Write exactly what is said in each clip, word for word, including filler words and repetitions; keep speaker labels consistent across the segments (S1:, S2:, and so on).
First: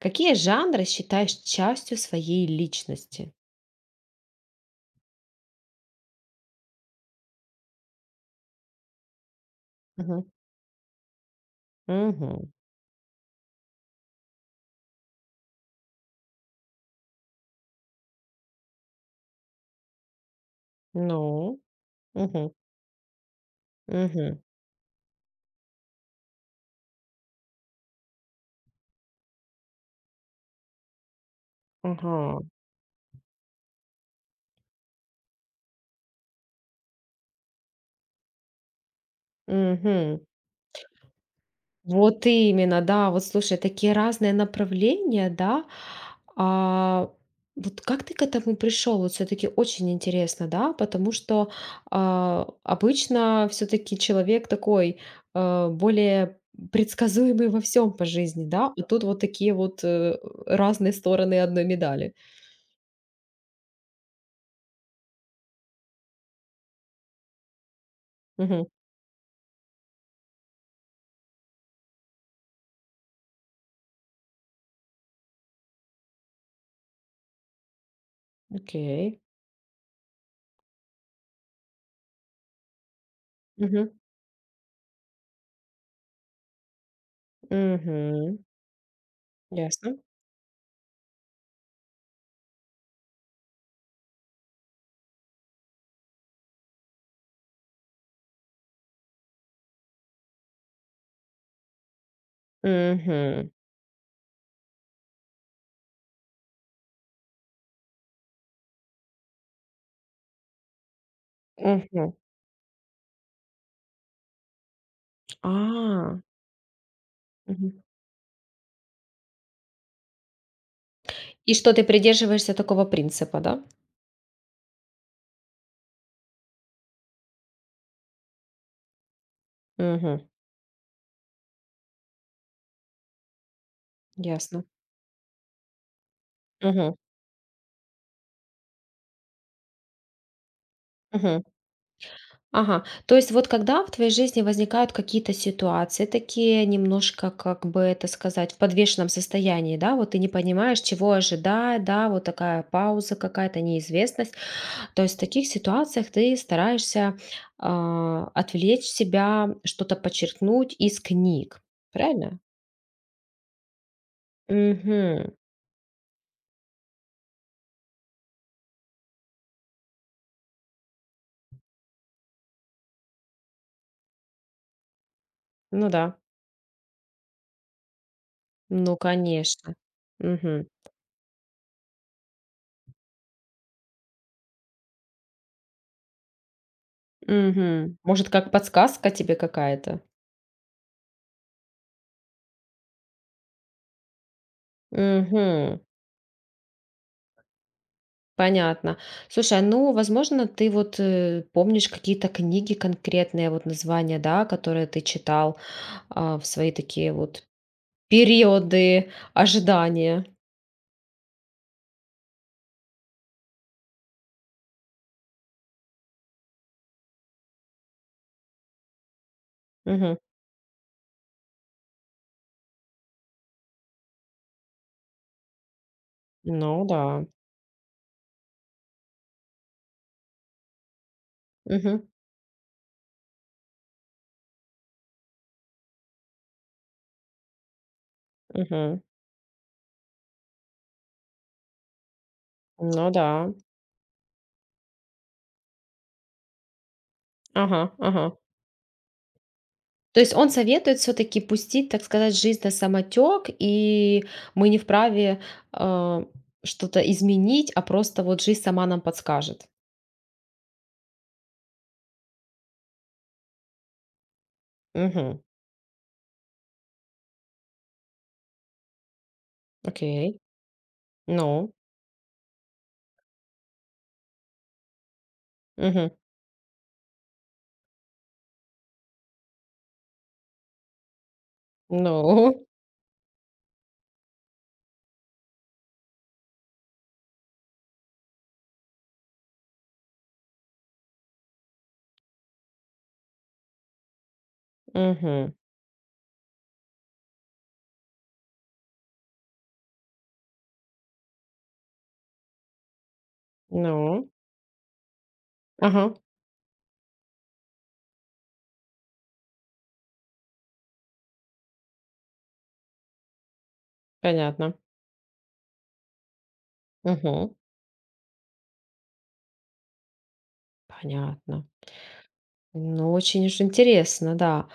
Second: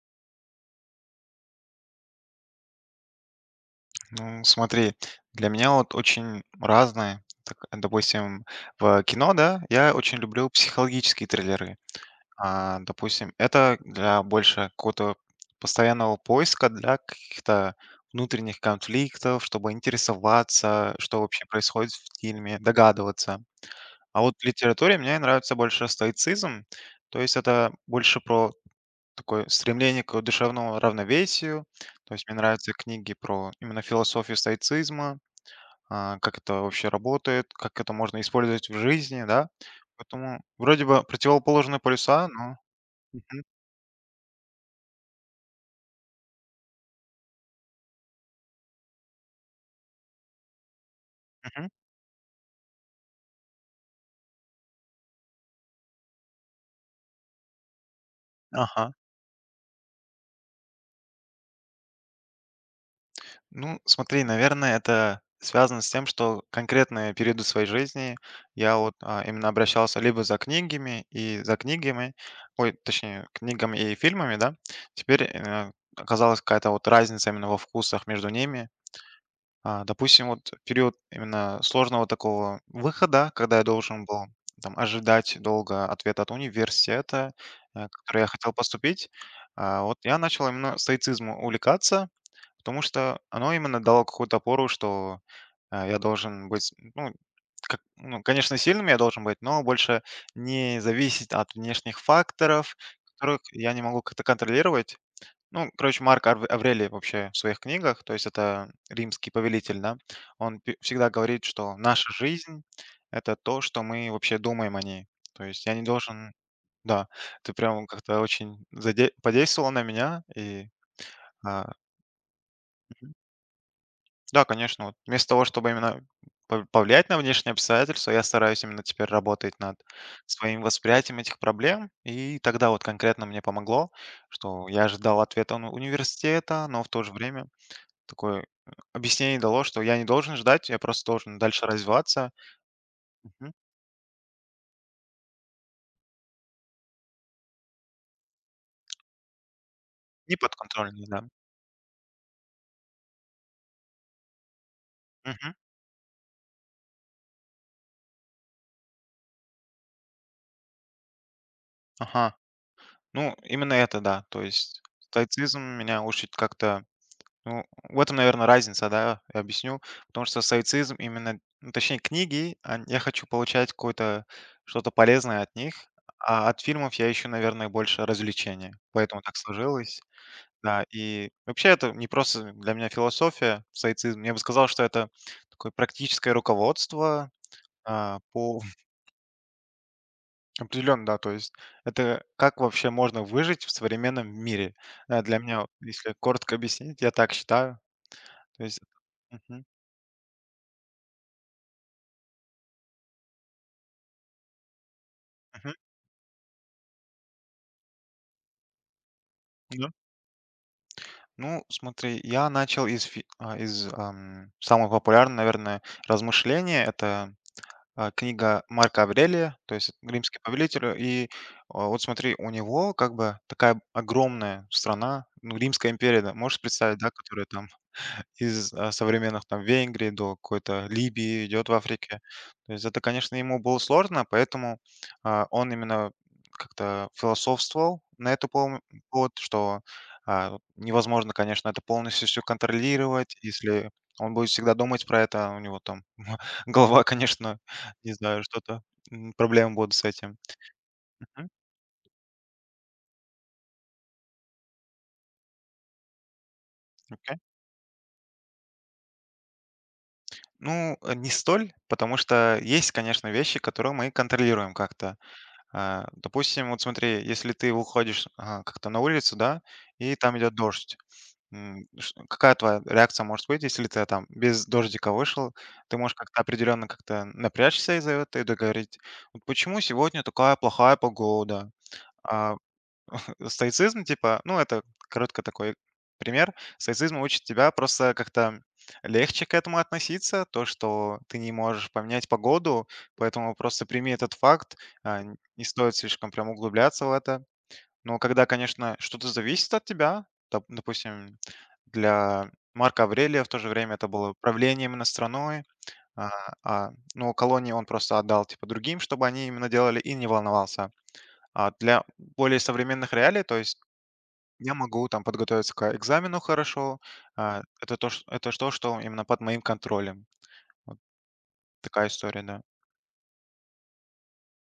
S1: Какие жанры считаешь частью своей личности?
S2: Ну, смотри, для меня вот очень разное. Так, допустим, в кино, да, я очень
S1: Мгм.
S2: люблю психологические триллеры.
S1: Мгм.
S2: А, допустим, это для больше какого-то постоянного поиска для каких-то внутренних конфликтов, чтобы интересоваться, что вообще
S1: Ну.
S2: происходит в
S1: Мгм.
S2: фильме, догадываться. А вот
S1: Мгм.
S2: в литературе мне нравится больше стоицизм, то есть это больше про такое стремление к душевному равновесию, то есть мне
S1: Ага.
S2: нравятся книги про именно философию стоицизма, а, как это вообще работает, как это можно использовать в жизни, да.
S1: Мгм.
S2: Поэтому вроде бы противоположные
S1: Вот
S2: полюса, но...
S1: именно, да. Вот
S2: Мгм,
S1: слушай, такие разные направления, да. А вот как ты к этому пришел? Вот все-таки очень интересно, да, потому что
S2: мгм.
S1: а, обычно все-таки человек такой э, более предсказуемый во всем по жизни, да, а
S2: Ага.
S1: тут вот такие вот э, разные стороны одной медали.
S2: Ну, смотри, наверное, это связано с тем, что конкретные периоды своей жизни я вот а, именно обращался либо за книгами и за книгами, ой, точнее, книгами и фильмами, да. Теперь э, оказалась какая-то вот разница именно во вкусах между ними.
S1: Окей.
S2: А, допустим, вот период именно сложного такого выхода, когда я
S1: Мгм.
S2: должен был там ожидать долго ответа от университета, э, который я
S1: Мгм.
S2: хотел поступить, а,
S1: Ясно.
S2: вот я начал именно стоицизмом увлекаться, потому что оно именно дало какую-то опору, что а, я должен быть, ну, как- ну, конечно, сильным я должен быть, но больше не зависеть от внешних факторов, которых
S1: Мгм.
S2: я не могу как-то контролировать. Ну, короче, Марк Арв- Аврелий вообще в своих книгах, то есть это римский повелитель, да, он пе- всегда говорит, что наша
S1: Мгм.
S2: жизнь — это то, что мы вообще думаем о ней. То есть я не
S1: А.
S2: должен... Да, ты
S1: Мгм.
S2: прям как-то очень заде... подействовал на меня. И,
S1: И что
S2: а,
S1: ты придерживаешься такого
S2: мгм.
S1: принципа, да?
S2: Да, конечно, вот вместо того, чтобы именно пов- повлиять на внешние обстоятельства, я стараюсь именно теперь работать над
S1: Мгм.
S2: своим восприятием этих проблем. И тогда вот конкретно мне помогло,
S1: Ясно.
S2: что я ожидал ответа ну, университета, но в
S1: Мгм.
S2: то же время такое, э, объяснение дало, что я не должен ждать, я просто должен
S1: Мгм.
S2: дальше развиваться.
S1: Ага. То есть вот
S2: Мгм.
S1: когда в твоей жизни возникают какие-то ситуации такие немножко, как бы это сказать, в подвешенном состоянии, да, вот ты не понимаешь,
S2: Неподконтрольный,
S1: чего
S2: да.
S1: ожидать, да, вот такая пауза какая-то, неизвестность, то есть в таких
S2: Мгм.
S1: ситуациях ты стараешься а, отвлечь себя, что-то подчеркнуть из книг,
S2: Ага.
S1: правильно?
S2: Ну, именно это, да. То есть
S1: Угу,
S2: стоицизм меня учит как-то... Ну, в этом, наверное, разница, да, я объясню. Потому что стоицизм именно, ну, точнее, книги, ань я хочу получать какое-то что-то полезное от них,
S1: ну да,
S2: а от фильмов я ищу, наверное, больше развлечения.
S1: ну
S2: Поэтому так
S1: конечно.
S2: сложилось.
S1: Угу,
S2: Да, и вообще это не просто для меня философия, стоицизм. Я бы сказал, что это такое практическое руководство
S1: угу,
S2: а,
S1: может, как
S2: по
S1: подсказка тебе какая-то?
S2: определенно, да, то есть это как вообще можно выжить в современном мире. Э, Для меня, вот,
S1: Угу.
S2: если коротко объяснить, я так считаю. То есть,
S1: Понятно. Слушай, а
S2: мгм.
S1: ну, возможно, ты вот э, помнишь какие-то книги конкретные, вот названия, да, которые ты читал
S2: Мгм.
S1: а, в свои такие вот периоды
S2: Да.
S1: ожидания.
S2: Ну, смотри, я начал из, фи- а, из ам, самого популярного, наверное, размышления. Это а, книга Марка Аврелия, то есть
S1: Мгм.
S2: римский повелитель. И а, вот смотри, у него как бы такая огромная страна, ну, Римская империя, да, можешь
S1: Ну
S2: представить, да,
S1: да.
S2: которая там из, а, современных там Венгрии до какой-то Либии идет в
S1: Мгм.
S2: Африке. То есть это, конечно, ему было сложно, поэтому, а, он именно как-то философствовал на эту пом
S1: Мгм.
S2: повод, что, а, невозможно, конечно, это полностью все
S1: Ну
S2: контролировать.
S1: да.
S2: Если он будет всегда думать про это, а у него там голова, конечно,
S1: Ага,
S2: не
S1: ага.
S2: знаю, что-то, м, проблемы будут с
S1: То есть
S2: этим.
S1: он советует все-таки
S2: Мгм.
S1: пустить, так сказать, жизнь на самотек, и мы не вправе а, что-то
S2: Окей.
S1: изменить, а просто вот жизнь сама нам подскажет.
S2: Ну, э, не столь, потому что есть, конечно, вещи, которые мы контролируем как-то.
S1: Угу.
S2: А, допустим, вот смотри, если ты выходишь, а, как-то на улицу, да, и там
S1: Окей.
S2: идет дождь.
S1: Ну.
S2: М, ш какая твоя реакция может быть, если ты там без дождика вышел? Ты
S1: Угу.
S2: можешь как-то определенно как-то напрячься из-за этого и договорить: "Вот почему сегодня такая плохая погода? А
S1: Ну.
S2: Стоицизм, типа, ну, это коротко такой пример. Стоицизм учит тебя просто как-то легче к этому относиться, то, что ты не можешь поменять погоду, поэтому просто прими этот факт, а, н-
S1: Мгм.
S2: не стоит слишком прям углубляться в это. Но когда, конечно, что-то зависит от тебя, доп- допустим, для Марка Аврелия в то же время это
S1: Ну,
S2: было правление именно страной,
S1: ага,
S2: а, а, ну, колонии он просто отдал, типа, другим, чтобы они именно делали, и не волновался. А для более современных реалий, то есть я
S1: понятно.
S2: могу там подготовиться к экзамену хорошо.
S1: Мгм.
S2: А, это то, ш это то, что именно под моим контролем. Вот
S1: Понятно.
S2: такая история, да.
S1: Ну, очень уж интересно, да.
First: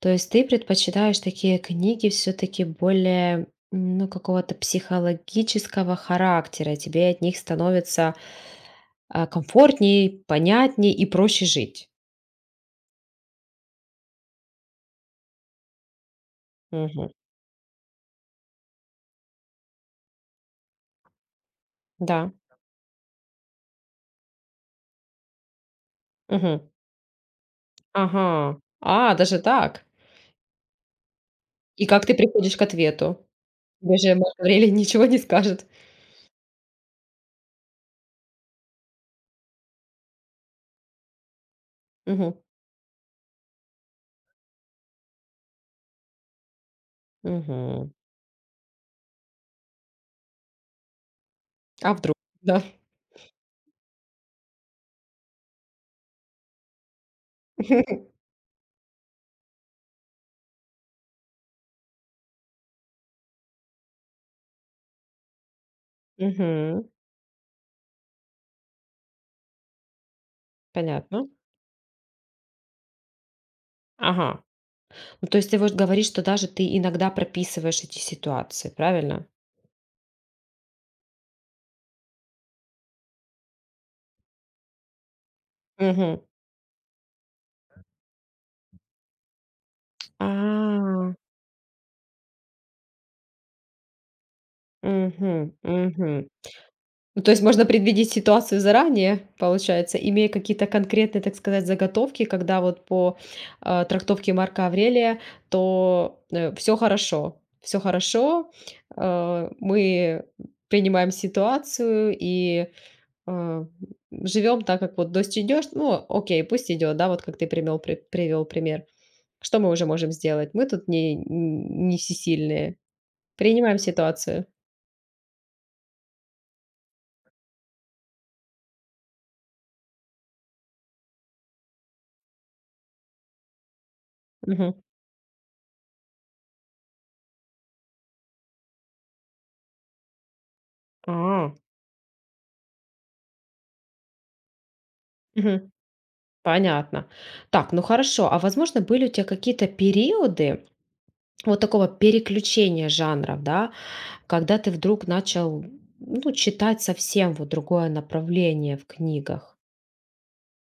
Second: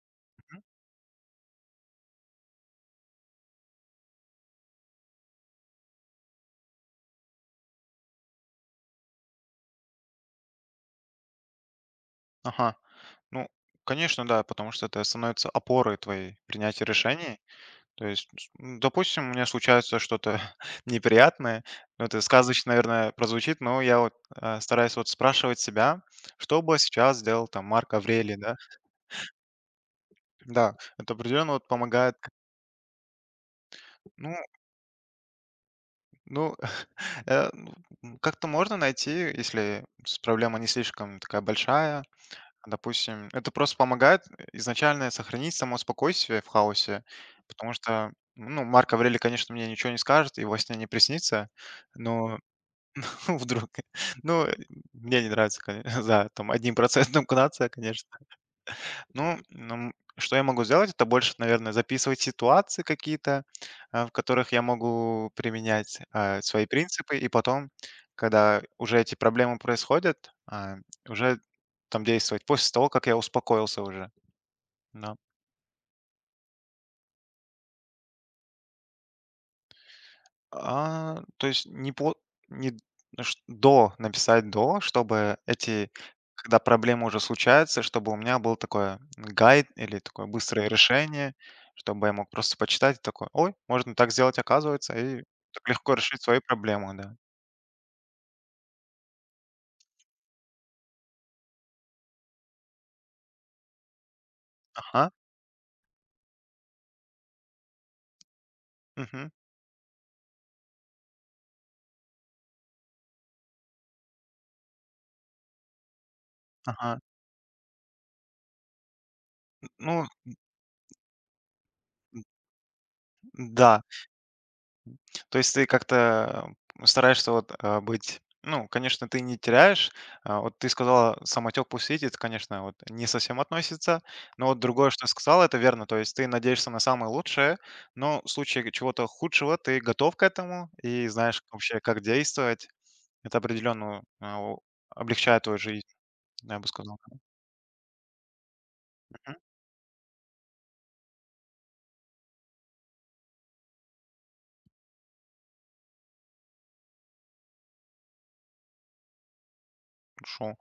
S1: То есть ты
S2: Мгм.
S1: предпочитаешь такие книги все-таки более, м, ну, какого-то психологического характера. Тебе от них становится а, комфортней, понятней и проще жить.
S2: Ага. Ну, конечно, да, потому что это становится опорой твоей принятия
S1: Мгм.
S2: решений. То есть, с м, допустим, у меня случается что-то неприятное. Ну, это
S1: Да.
S2: сказочно, наверное, прозвучит, но я вот, а, стараюсь вот спрашивать себя, что
S1: Мгм.
S2: бы сейчас сделал там Марк Аврелий, да?
S1: Ага. А, даже так.
S2: Да, это определенно вот
S1: И как
S2: помогает.
S1: ты приходишь к ответу? Тебе же
S2: Ну
S1: Марк Аврелий ничего не скажет.
S2: ну Э, ну, м, как-то можно найти, если с проблема не слишком такая большая.
S1: Мгм.
S2: Допустим, это просто помогает э, изначально сохранить само спокойствие в хаосе, потому
S1: Мгм.
S2: что, ну, Марк Аврелий, конечно, мне ничего не скажет и во сне не приснится,
S1: А вдруг?
S2: но
S1: Да.
S2: вдруг, ну, э, мне не нравится, коне- за там один процент нация, конечно. Ну, нам что я могу сделать, это больше, наверное, записывать ситуации какие-то, а, в которых я могу применять, а, свои
S1: Мгм.
S2: принципы. И потом, когда уже эти проблемы происходят, а,
S1: Понятно.
S2: уже там действовать после того, как я успокоился уже.
S1: Ага.
S2: Да.
S1: Ну, то есть ты вот говоришь, что даже ты иногда прописываешь эти ситуации, правильно?
S2: А, то есть не по не ш до, написать до, чтобы эти
S1: Мгм.
S2: когда проблемы уже случаются, чтобы у меня был такой гайд или такое быстрое
S1: А.
S2: решение, чтобы я мог просто почитать и такой: "Ой, можно так сделать, оказывается". И
S1: Мгм,
S2: так легко решить
S1: мгм.
S2: свою проблему, да.
S1: Ну, то есть можно предвидеть ситуацию заранее, получается, имея какие-то конкретные, так сказать, заготовки, когда вот по, а, трактовке Марка
S2: Ага,
S1: Аврелия, то, все хорошо, все хорошо,
S2: мгм,
S1: э, мы принимаем ситуацию и э, живем так, как вот дождь идешь, ну, окей, пусть идет,
S2: ага.
S1: да, вот как ты привел, привел пример. Что мы уже
S2: Ну
S1: можем сделать? Мы тут не, не всесильные. Принимаем
S2: да.
S1: ситуацию.
S2: То есть ты как-то стараешься вот, а, быть... ну, конечно, ты не теряешь. А, вот ты сказала, самотек пусть едет, конечно, вот не совсем относится. Но вот
S1: Мгм.
S2: другое, что сказала, это верно. То есть ты надеешься на самое лучшее, но в случае чего-то худшего ты готов к этому и знаешь
S1: А,
S2: вообще, как действовать. Это определенно а, о- облегчает твою
S1: мгм.
S2: жизнь, я бы сказал.
S1: Понятно. Так, ну хорошо. А возможно, были у тебя какие-то периоды вот такого переключения жанров, да, когда ты вдруг начал, ну, читать совсем вот другое направление в книгах?
S2: Хорошо.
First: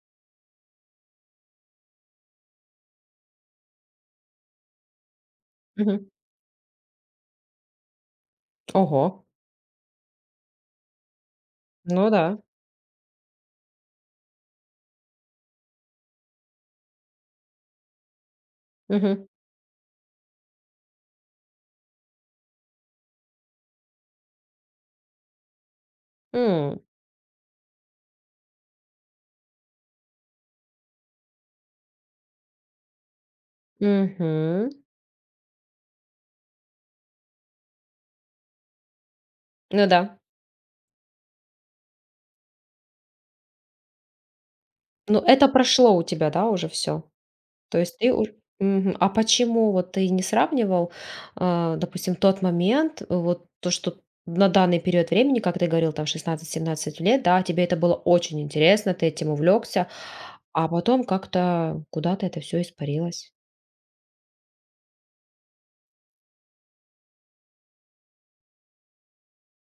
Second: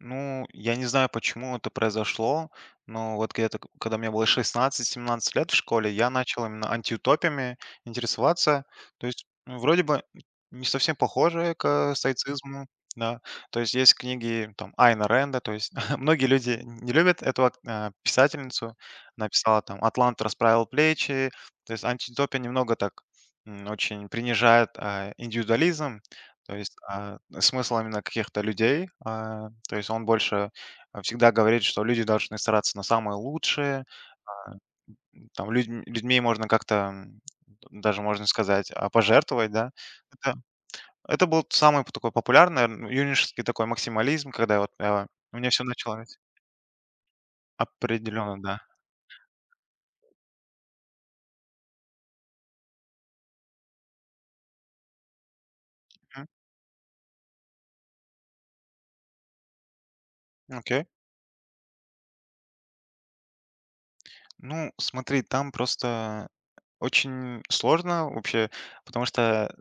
S2: Ну, я не знаю, почему это произошло, но вот где-то, к- когда мне было шестнадцать семнадцать лет в школе,
S1: Мгм.
S2: я начал именно антиутопиями интересоваться. То
S1: Ого.
S2: есть, ну, вроде бы не совсем похоже к
S1: Ну да.
S2: стоицизму, да. То есть есть книги там Айна Ренда, то есть многие люди не любят эту ак- а, писательницу.
S1: Угу.
S2: Она писала там «Атлант расправил плечи». То есть антиутопия немного так м, очень принижает а, индивидуализм, то есть, а, смысл именно каких-то людей. А, то есть он больше а, всегда говорит, что люди должны стараться на самое лучшее.
S1: Угу.
S2: Там людь- людьми можно как-то, м, даже можно сказать, а, пожертвовать, да.
S1: Ну да.
S2: Это, это был самый такой популярный м, юношеский такой максимализм, когда вот а,
S1: Ну,
S2: у
S1: это
S2: меня все
S1: прошло у
S2: началось.
S1: тебя, да, уже все. То есть ты уж.
S2: Определенно, да.
S1: Мгм. А почему вот ты не сравнивал, а, допустим, тот момент, э, вот то, что на данный период времени, как ты говорил, там
S2: Мгм.
S1: шестнадцать-семнадцать лет, да, тебе это было очень интересно, ты этим увлекся, а
S2: Окей.
S1: потом как-то куда-то это все испарилось?
S2: Ну, смотри, там просто очень сложно вообще, потому что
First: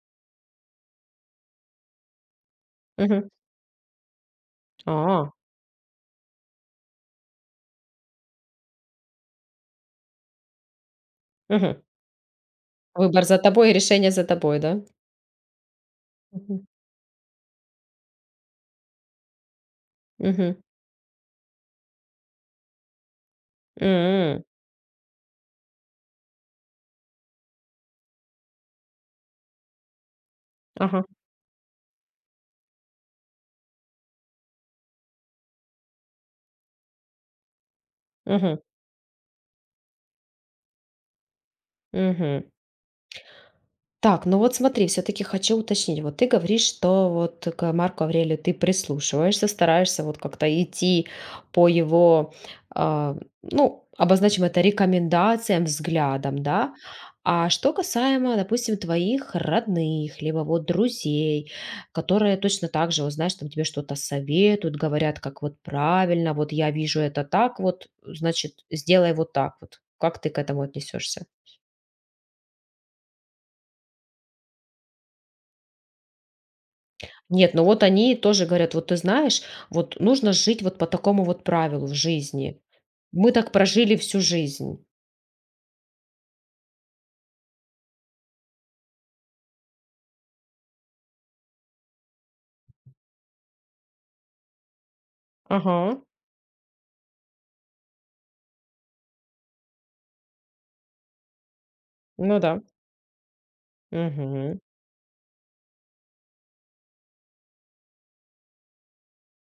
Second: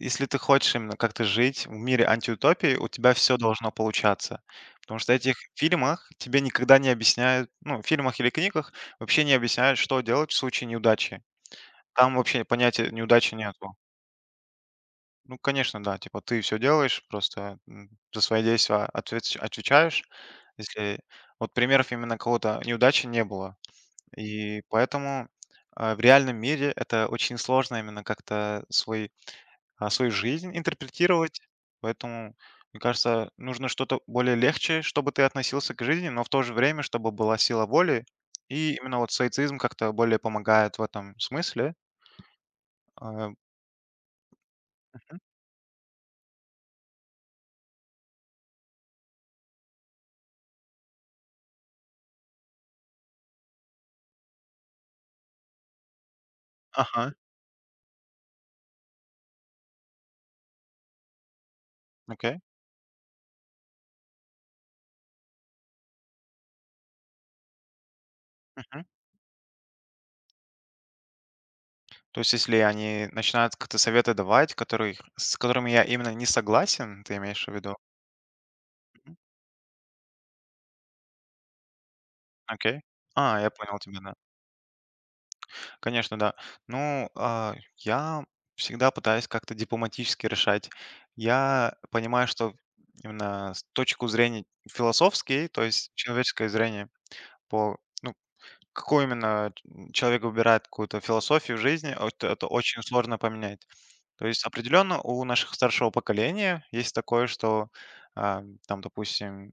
S2: если ты хочешь именно как-то жить в мире антиутопии, у тебя
S1: Мгм.
S2: все должно получаться. Потому что в
S1: А,
S2: этих фильмах тебе никогда не объясняют, ну, в фильмах или книгах вообще не объясняют, что делать в случае неудачи.
S1: мгм.
S2: Там вообще понятия
S1: Выбор
S2: неудачи
S1: за тобой
S2: нету.
S1: и решение за тобой, да?
S2: Ну, конечно, да, типа ты все
S1: Мгм.
S2: делаешь, просто, м, за свои действия ответс отвечаешь.
S1: Мгм.
S2: Если вот примеров именно кого то неудачи не было.
S1: М.
S2: И поэтому, а, в реальном мире это очень сложно именно как-то свой, а, свою жизнь
S1: Ага.
S2: интерпретировать. Поэтому, мне кажется, нужно что-то более легче, чтобы ты относился к жизни, но в то же время, чтобы была сила воли.
S1: Мгм.
S2: И именно вот стоицизм как-то более помогает в этом смысле.
S1: Мгм.
S2: А,
S1: Так, ну вот смотри, все-таки хочу уточнить. Вот ты говоришь, что вот к Марку Аврелию ты прислушиваешься, стараешься вот как-то идти по его, а, ну, обозначим это рекомендациям, взглядам, да?
S2: ага,
S1: А что касаемо, допустим, твоих родных, либо вот друзей, которые
S2: окей.
S1: точно так же, вот знаешь, там тебе что-то советуют, говорят, как вот правильно, вот я вижу это так, вот, значит,
S2: Мгм.
S1: сделай вот так вот. Как ты к этому отнесешься?
S2: То есть, если они начинают как-то советы давать, которые с которыми я именно не согласен, ты имеешь в
S1: Нет, ну
S2: виду?
S1: вот они тоже говорят: "Вот ты
S2: Мгм.
S1: знаешь, вот нужно жить вот по такому вот правилу в жизни.
S2: Окей.
S1: Мы
S2: А, я
S1: так
S2: понял
S1: прожили
S2: тебя, да.
S1: всю жизнь".
S2: Конечно, да. Ну, а, я всегда пытаюсь как-то дипломатически решать. Я понимаю, что именно с точку зрения философской, то есть
S1: Ага,
S2: человеческое зрение по... ну, какую именно ч- человек выбирает какую-то философию в жизни, о- это,
S1: ну
S2: это
S1: да.
S2: очень сложно поменять. То есть
S1: Мгм,
S2: определенно у наших старшего поколения есть такое, что а, там, допустим,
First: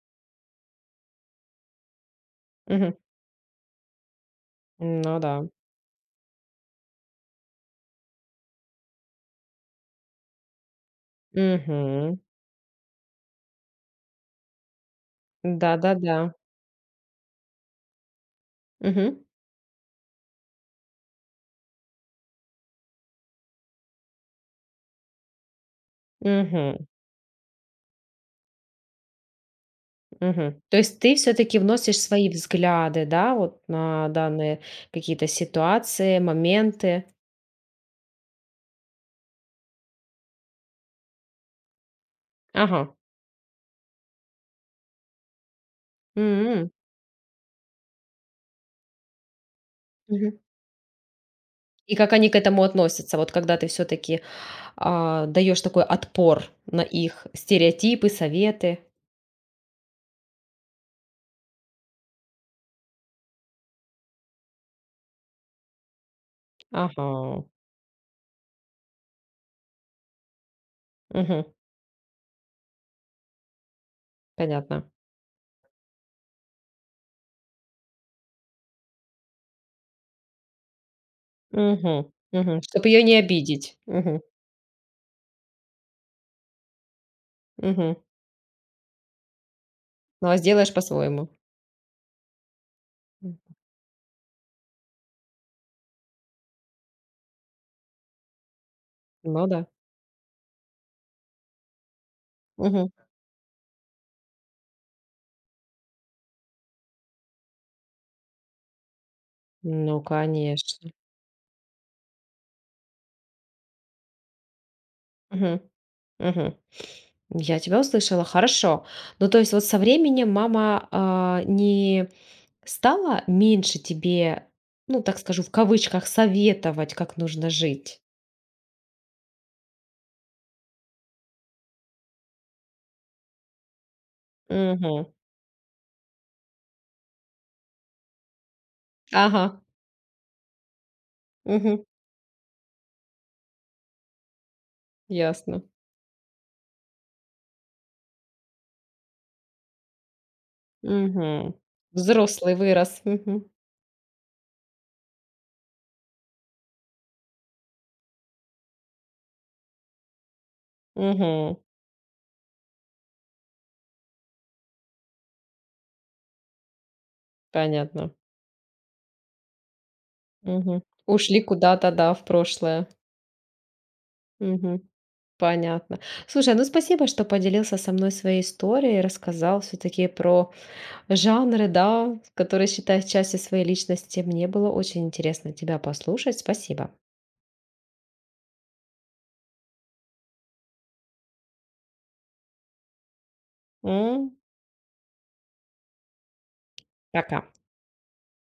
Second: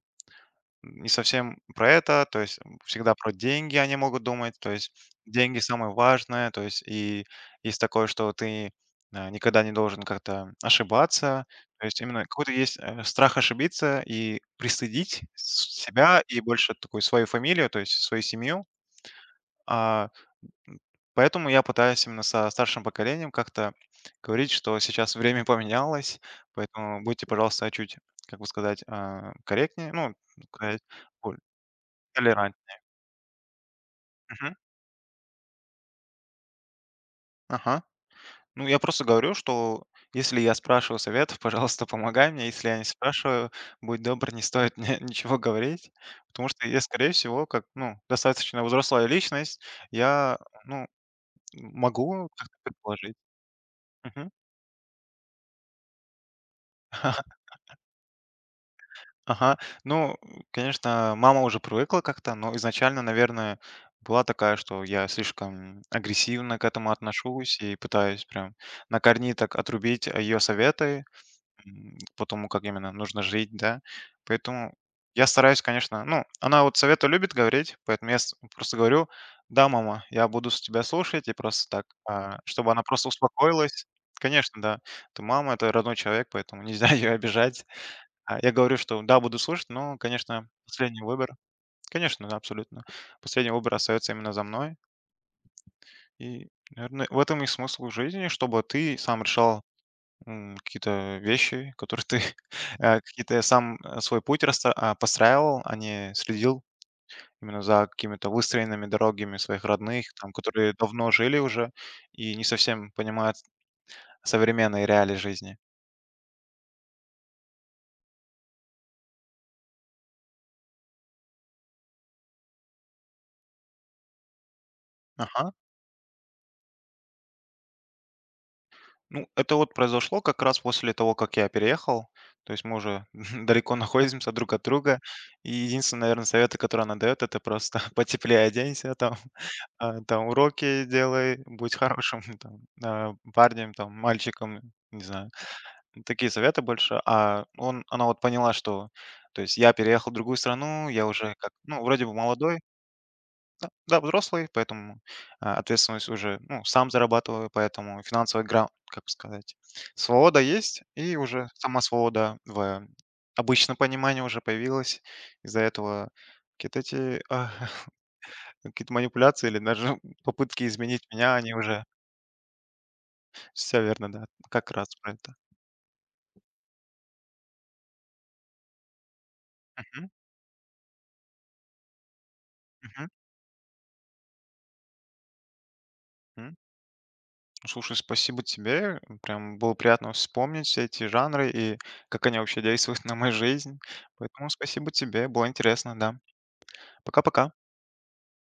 S2: не совсем про это, то есть
S1: мгм.
S2: всегда про деньги они могут думать, то есть
S1: Ну да.
S2: деньги самое важное, то есть и есть такое, что ты, а, никогда не должен как-то ошибаться. То есть
S1: Мгм.
S2: именно какой-то есть, э, страх ошибиться и пристыдить с
S1: Да-да-да.
S2: себя и больше такую свою фамилию, то есть свою семью.
S1: Мгм,
S2: А, м, поэтому я пытаюсь именно со старшим поколением как-то говорить, что сейчас время поменялось,
S1: мгм,
S2: поэтому будьте, пожалуйста, чуть, как бы сказать, а, корректнее. Ну,
S1: мгм. То
S2: сказать,
S1: есть ты все таки вносишь свои
S2: Толеран...
S1: взгляды, да, вот на
S2: Мгм.
S1: данные какие-то ситуации, моменты?
S2: Ага. Ну, я просто говорю, что если я спрашиваю советов, пожалуйста, помогай мне. Если я
S1: Ага.
S2: не спрашиваю, будь добр, не стоит мне ничего говорить. Потому что
S1: М.
S2: я, скорее всего, как, ну, достаточно взрослая личность, я,
S1: Мгм.
S2: ну,
S1: И как
S2: могу
S1: они к
S2: как-то
S1: этому
S2: предположить.
S1: относятся, вот когда ты все-таки
S2: Мгм.
S1: а, даешь такой отпор на их стереотипы, советы.
S2: Ага. Ну, конечно, мама уже привыкла как-то, но изначально, наверное, была такая, что я слишком агрессивно к этому
S1: Ага.
S2: отношусь и пытаюсь прям на корни так отрубить ее советы.
S1: Мгм.
S2: М, по тому, как именно нужно жить, да. Поэтому
S1: Понятно.
S2: я стараюсь, конечно... ну, она вот советы любит говорить, поэтому я с просто говорю: "Да, мама, я буду с тебя слушать". И просто так,
S1: Мгм.
S2: а,
S1: Мгм.
S2: чтобы она
S1: Ее
S2: просто
S1: не обидеть.
S2: успокоилась.
S1: Мгм.
S2: Конечно, да. Ты мама, это родной человек, поэтому нельзя ее обижать.
S1: Мгм.
S2: А, я говорю, что да, буду слушать, но,
S1: Ну, а
S2: конечно,
S1: сделаешь
S2: последний
S1: по-своему.
S2: выбор... конечно, да, абсолютно.
S1: М.
S2: Последний выбор остается именно за мной. И, наверное, в этом и смысл жизни, чтобы ты сам
S1: Ну
S2: решал
S1: да.
S2: м, какие-то вещи, которые ты
S1: Мгм.
S2: э, какие-то я сам э, свой путь расста- а, постраивал, а не следил именно за какими-то выстроенными дорогами своих
S1: Ну,
S2: родных, там, которые
S1: конечно.
S2: давно жили уже и не совсем понимают современные реалии жизни.
S1: Мгм. Мгм. Я тебя услышала, хорошо. Ну, то есть вот со временем мама а, не стала меньше тебе, ну, так скажу, в
S2: Ага.
S1: кавычках советовать, как нужно жить.
S2: Ну, это вот произошло как раз после того, как я переехал. То есть мы уже далеко находимся друг от друга.
S1: Мгм.
S2: И единственный, наверное, совет, который она дает, это просто потеплее оденься, там,
S1: Ага.
S2: А, там уроки делай, будь
S1: Мгм.
S2: хорошим там, а, парнем, там, мальчиком, не знаю.
S1: Ясно.
S2: Такие советы больше. А он, она вот поняла, что, то есть я переехал в другую страну, я уже как,
S1: Мгм.
S2: ну, вроде бы
S1: Взрослый
S2: молодой,
S1: вырос. Мгм.
S2: да, взрослый, поэтому а, ответственность уже, ну, сам зарабатываю, поэтому финансовая гра, как бы сказать, свобода есть, и уже
S1: Мгм.
S2: сама свобода в обычном понимании уже появилась. Из-за этого какие-то эти а,
S1: Понятно.
S2: какие-то манипуляции или даже попытки
S1: Мгм.
S2: изменить меня,
S1: Ушли
S2: они уже...
S1: куда-то, да, в прошлое.
S2: Все верно, да. Как
S1: Мгм.
S2: раз про это.
S1: Понятно. Слушай, ну спасибо, что поделился со мной своей историей, рассказал все-таки
S2: Мгм,
S1: про жанры, да, которые считаешь
S2: мгм,
S1: частью своей личности. Мне было очень интересно тебя послушать.
S2: м.
S1: Спасибо.
S2: Слушай, спасибо тебе. Прям было приятно вспомнить все эти жанры и как они вообще действуют на мою жизнь.
S1: М,
S2: Поэтому спасибо тебе, было интересно, да.
S1: пока.
S2: Пока-пока.